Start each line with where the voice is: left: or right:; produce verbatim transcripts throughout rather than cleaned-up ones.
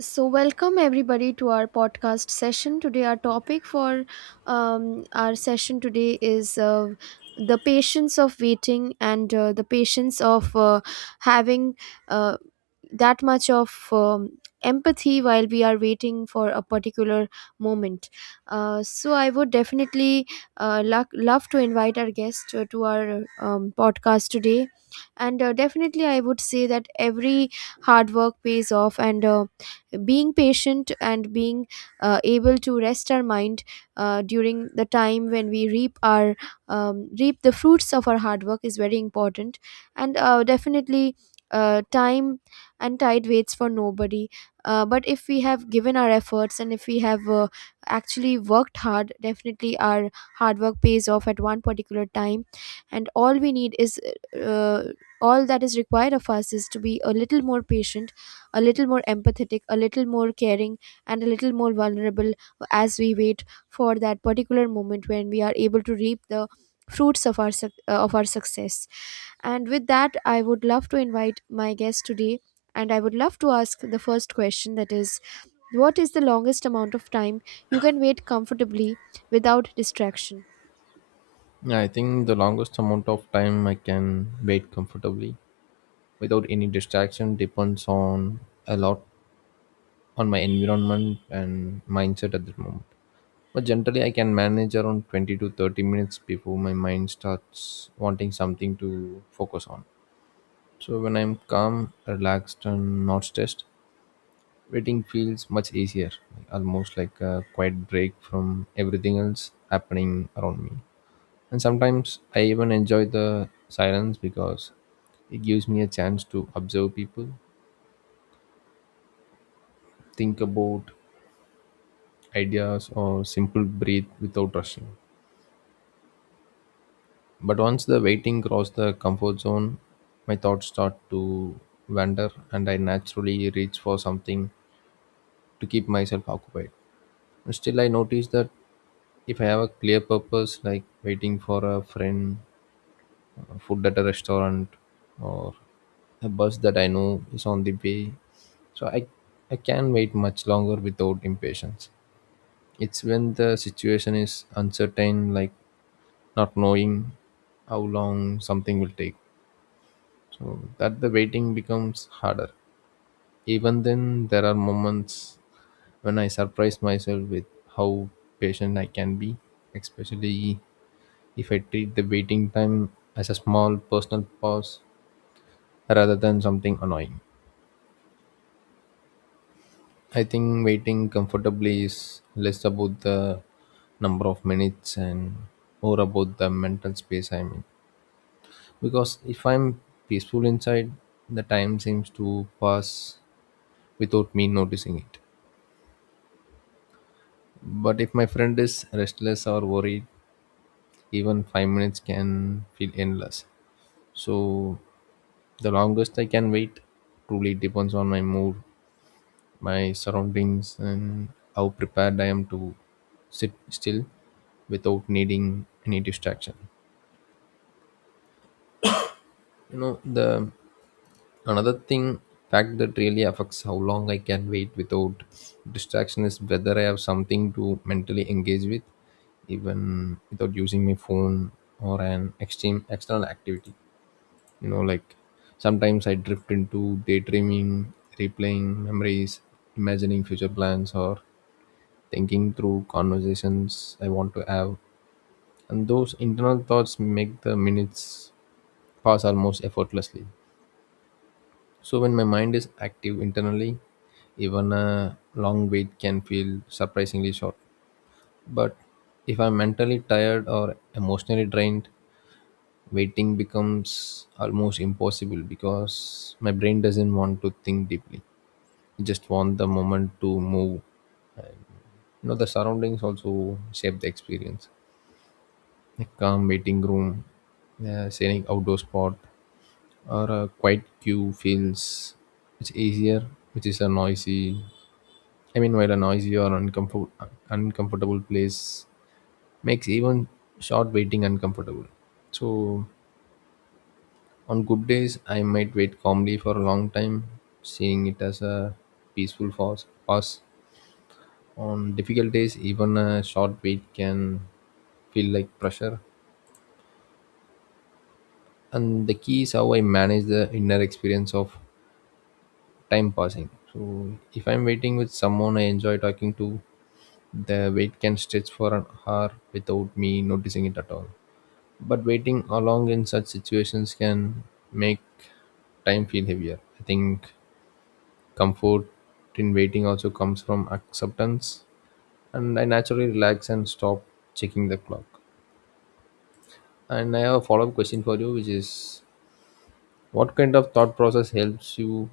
right: So, welcome everybody to our podcast session. Today, our topic for um, our session today is uh, the patience of waiting and uh, the patience of uh, having uh, that much of um, empathy while we are waiting for a particular moment. Uh, so, I would definitely uh, lo- love to invite our guest to, to our um, podcast today. And uh, definitely, I would say that every hard work pays off, and um, being patient and being uh, able to rest our mind uh, during the time when we reap our um, reap the fruits of our hard work is very important, and uh, definitely uh, time and tide waits for nobody. Uh, but if we have given our efforts, and if we have uh, actually worked hard, definitely our hard work pays off at one particular time. And all we need is uh, all that is required of us is to be a little more patient, a little more empathetic, a little more caring, and a little more vulnerable as we wait for that particular moment when we are able to reap the fruits of our suc- uh, of our success. And with that, I would love to invite my guest today, and I would love to ask the first question, that is: what is the longest amount of time you can wait comfortably without distraction?
left: Yeah, I think the longest amount of time I can wait comfortably without any distraction depends on a lot on my environment and mindset at the moment. But generally, I can manage around twenty to thirty minutes before my mind starts wanting something to focus on. So when I'm calm, relaxed, and not stressed, waiting feels much easier, almost like a quiet break from everything else happening around me. And sometimes I even enjoy the silence because it gives me a chance to observe people, think about ideas, or simple breathe without rushing. But once the waiting crosses the comfort zone, my thoughts start to wander and I naturally reach for something to keep myself occupied. And still, I notice that if I have a clear purpose, like waiting for a friend or food at a restaurant or a bus that I know is on the way. So I, I can't wait much longer without impatience. It's when the situation is uncertain, like not knowing how long something will take. So that the waiting becomes harder. Even then, there are moments when I surprise myself with how patient I can be, especially if I treat the waiting time as a small personal pause rather than something annoying. I think waiting comfortably is less about the number of minutes and more about the mental space I'm in. Because if I'm peaceful inside, the time seems to pass without me noticing it. But if my friend is restless or worried, even five minutes can feel endless. So the longest I can wait truly depends on my mood, my surroundings, and how prepared I am to sit still without needing any distraction. You know, the another thing fact that really affects how long I can wait without distraction is whether I have something to mentally engage with, even without using my phone or an extreme external activity. You know, like, sometimes I drift into daydreaming, replaying memories, imagining future plans or thinking through conversations I want to have, and those internal thoughts make the minutes pass almost effortlessly. So when my mind is active internally, even a long wait can feel surprisingly short. But if I'm mentally tired or emotionally drained, waiting becomes almost impossible because my brain doesn't want to think deeply. It just want the moment to move. You know, the surroundings also shape the experience. A calm waiting room, a scenic outdoor spot, or a quiet queue feels it's easier, which is a noisy. I mean, while a noisy or uncomfort, uncomfortable place makes even short waiting uncomfortable. So, on good days, I might wait calmly for a long time, seeing it as a peaceful pause. pause. On difficult days, even a short wait can feel like pressure. And the key is how I manage the inner experience of time passing. So if I'm waiting with someone I enjoy talking to, the wait can stretch for an hour without me noticing it at all. But waiting along in such situations can make time feel heavier. I think comfort in waiting also comes from acceptance, and I naturally relax and stop checking the clock. And I have a follow up question for you, which is what kind of thought process helps you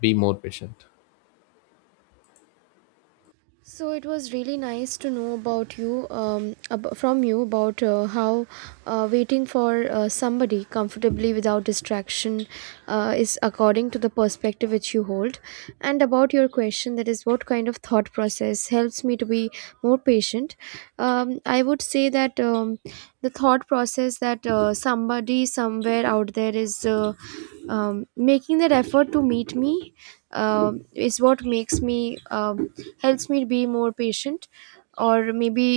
left: be more patient?
right: So it was really nice to know about you, um, ab- from you about uh, how uh, waiting for uh, somebody comfortably without distraction uh, is according to the perspective which you hold, and about your question, that is what kind of thought process helps me to be more patient. Um, I would say that um, the thought process that uh, somebody somewhere out there is uh, um, making that effort to meet me um is what makes me um, helps me be more patient. Or maybe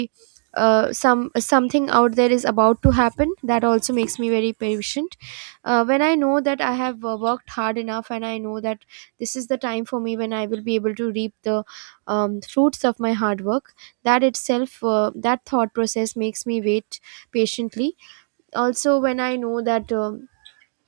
right: uh, some something out there is about to happen, that also makes me very patient uh, when I know that I have uh, worked hard enough, and I know that this is the time for me when I will be able to reap the um, fruits of my hard work. That itself, uh, that thought process, makes me wait patiently. Also when I know that um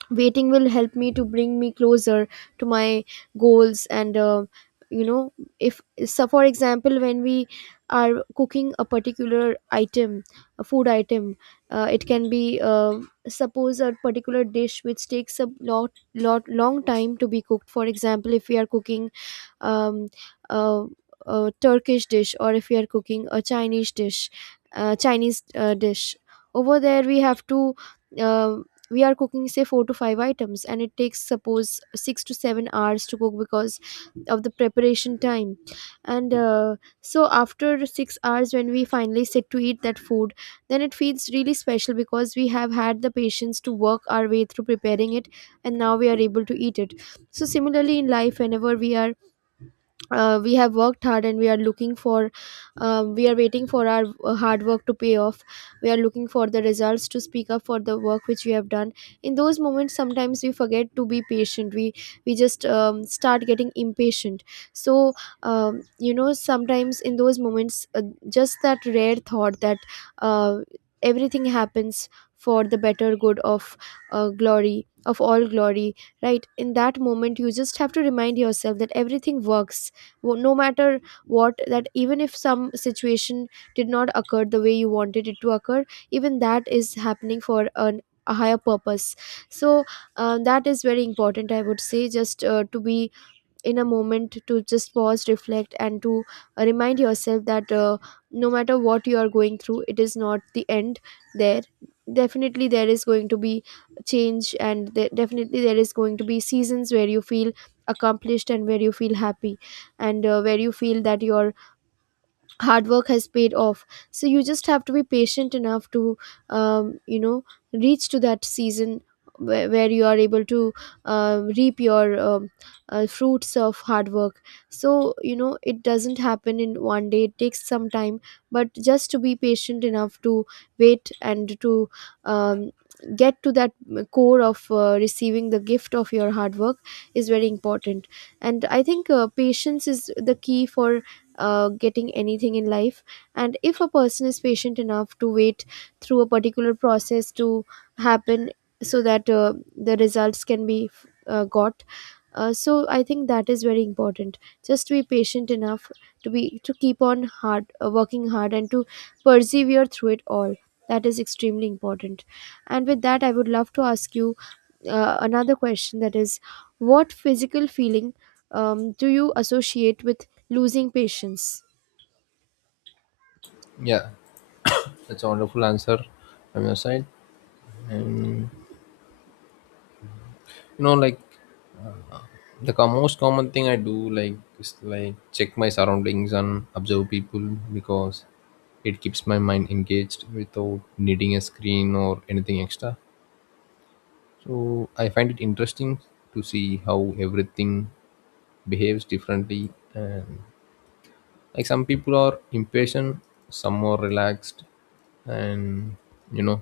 right: waiting will help me to bring me closer to my goals. And uh, you know, if, so for example, when we are cooking a particular item, a food item, uh, it can be uh, suppose a particular dish which takes a lot lot long time to be cooked. For example, if we are cooking um, uh, a Turkish dish, or if we are cooking a Chinese dish, uh, Chinese uh, dish. Over there, we have to, uh, we are cooking say four to five items, and it takes suppose six to seven hours to cook because of the preparation time. And uh, so after six hours, when we finally sit to eat that food, then it feels really special because we have had the patience to work our way through preparing it, and now we are able to eat it. So similarly in life, whenever we are uh, we have worked hard and we are looking for, uh, we are waiting for our uh, hard work to pay off, we are looking for the results to speak up for the work which we have done, in those moments sometimes we forget to be patient, we we just um, start getting impatient. So um, you know, sometimes in those moments, uh, just that rare thought that uh, everything happens for the better good of, uh, glory of all glory, right in that moment you just have to remind yourself that everything works, wo- no matter what, that even if some situation did not occur the way you wanted it to occur, even that is happening for an, a higher purpose. So uh, that is very important, I would say, just uh, to be in a moment, to just pause, reflect, and to uh, remind yourself that uh, no matter what you are going through, it is not the end. There, definitely there is going to be change, and there, definitely there is going to be seasons where you feel accomplished, and where you feel happy, and uh, where you feel that your hard work has paid off. So you just have to be patient enough to um, you know, reach to that season where, where you are able to uh, reap your um, uh, fruits of hard work. So you know, it doesn't happen in one day, it takes some time, but just to be patient enough to wait and to um, get to that core of uh, receiving the gift of your hard work is very important. And I think uh, patience is the key for uh, getting anything in life. And if a person is patient enough to wait through a particular process to happen, so that uh, the results can be uh, got, uh, so I think that is very important, just to be patient enough, to be to keep on hard uh, working hard and to persevere through it all. That is extremely important. And with that, I would love to ask you uh, another question, that is: what physical feeling um, do you associate with losing patience?
left: Yeah, that's a wonderful answer from your side. and you know like, the co- most common thing I do, like, is, like, check my surroundings and observe people because it keeps my mind engaged without needing a screen or anything extra. So I find it interesting to see how everything behaves differently, and, like, some people are impatient, some are relaxed, and, you know,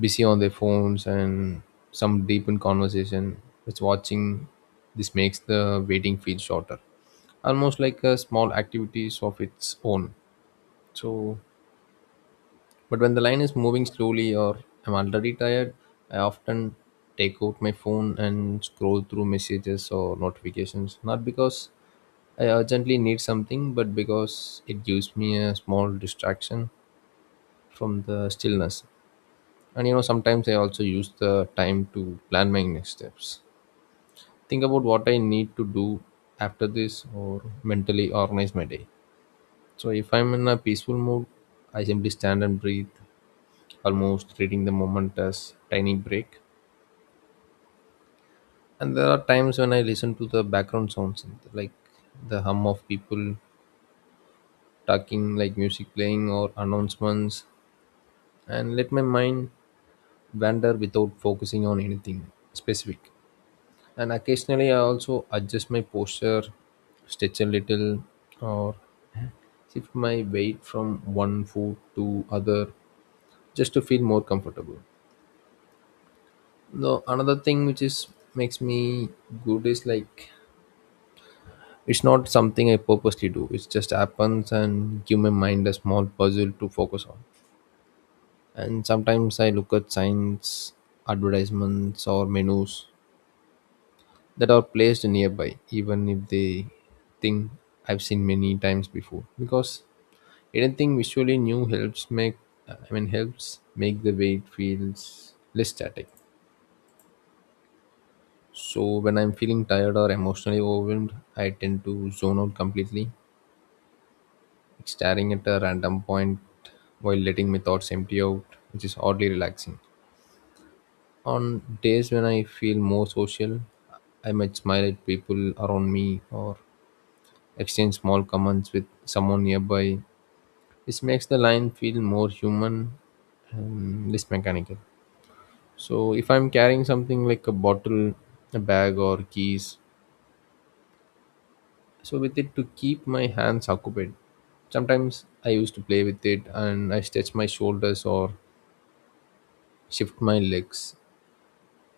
left: busy on their phones, and some deep in conversation. It's watching this makes the waiting feel shorter, almost like a small activities of its own. So but when the line is moving slowly or I'm already tired, I often take out my phone and scroll through messages or notifications, not because I urgently need something, but because it gives me a small distraction from the stillness. And you know, sometimes I also use the time to plan my next steps, think about what I need to do after this or mentally organize my day. So if I'm in a peaceful mood, I simply stand and breathe, almost treating the moment as tiny break. And there are times when I listen to the background sounds, like the hum of people talking, like music playing or announcements, and let my mind wander without focusing on anything specific. And occasionally I also adjust my posture, stretch a little, or shift my weight from one foot to other, just to feel more comfortable. No another thing which is makes me good is like, it's not something I purposely do, it just happens and give my mind a small puzzle to focus on. And sometimes I look at signs, advertisements or menus that are placed nearby, even if they think I've seen many times before. Because anything visually new helps make, I mean, helps make the weight feels less static. So when I'm feeling tired or emotionally overwhelmed, I tend to zone out completely, like staring at a random point while letting my thoughts empty out, which is oddly relaxing. On days when I feel more social, I might smile at people around me or exchange small comments with someone nearby. This makes the line feel more human and less mechanical. So if I'm carrying something like a bottle, a bag, or keys, so with it to keep my hands occupied. Sometimes I used to play with it and I stretch my shoulders or shift my legs.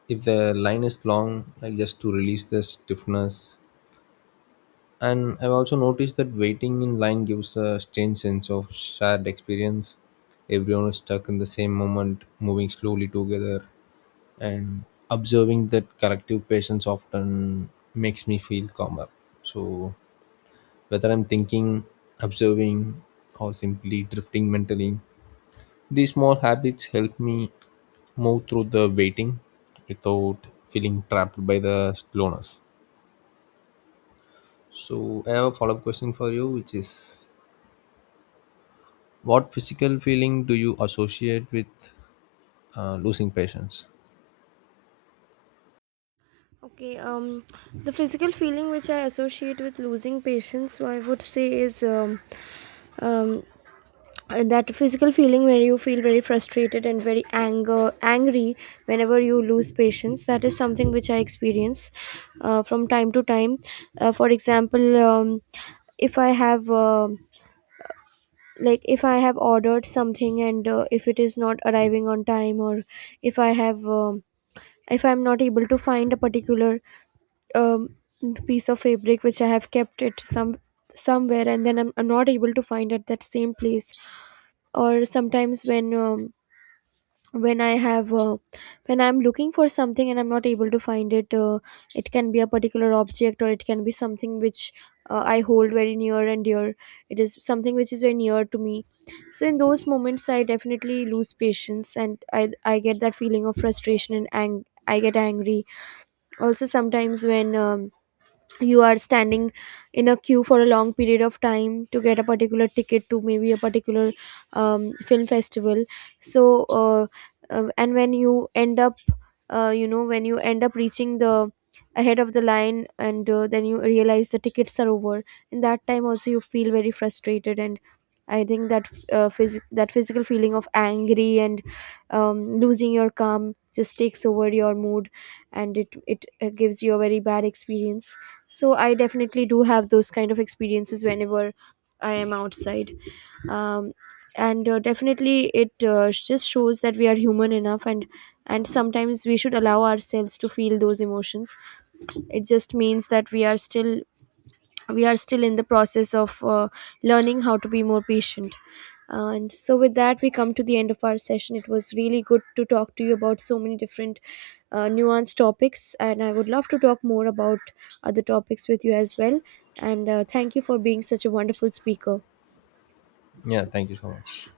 left: If the line is long, I just to release the stiffness. And I've also noticed that waiting in line gives a strange sense of shared experience. Everyone is stuck in the same moment, moving slowly together, and observing that collective patience often makes me feel calmer. So, whether I'm thinking, observing, or simply drifting mentally, these small habits help me move through the waiting without feeling trapped by the slowness. So, I have a follow up question for you, which is, what physical feeling do you associate with uh, losing patience?
right: Okay, um, the physical feeling which I associate with losing patience, I would say, is um, um, that physical feeling where you feel very frustrated and very anger angry whenever you lose patience. That is something which I experience uh, from time to time. Uh, for example, um, if I have uh, like if I have ordered something, and uh, if it is not arriving on time. Or if I have um, if I'm not able to find a particular um, piece of fabric which I have kept it some somewhere, and then i'm, I'm not able to find it that same place. Or sometimes when um, when I have uh, when I'm looking for something and I'm not able to find it, uh, it can be a particular object, or it can be something which uh, I hold very near and dear, it is something which is very near to me. So in those moments I definitely lose patience, and i i get that feeling of frustration, and ang- I get angry. Also sometimes when um, you are standing in a queue for a long period of time to get a particular ticket to maybe a particular um, film festival. So uh, uh, and when you end up uh, you know, when you end up reaching the, ahead of the line, and uh, then you realize the tickets are over. In that time also you feel very frustrated. And I think that uh, phys- that physical feeling of angry and um, losing your calm just takes over your mood, and it it uh, gives you a very bad experience. So I definitely do have those kind of experiences whenever I am outside. um, and uh, definitely it uh, just shows that we are human enough, and and sometimes we should allow ourselves to feel those emotions. It just means that we are still we are still in the process of uh, learning how to be more patient. Uh, and so with that we come to the end of our session. It was really good to talk to you about so many different uh, nuanced topics, and I would love to talk more about other topics with you as well. And uh, thank you for being such a wonderful speaker.
left: Yeah, thank you so much.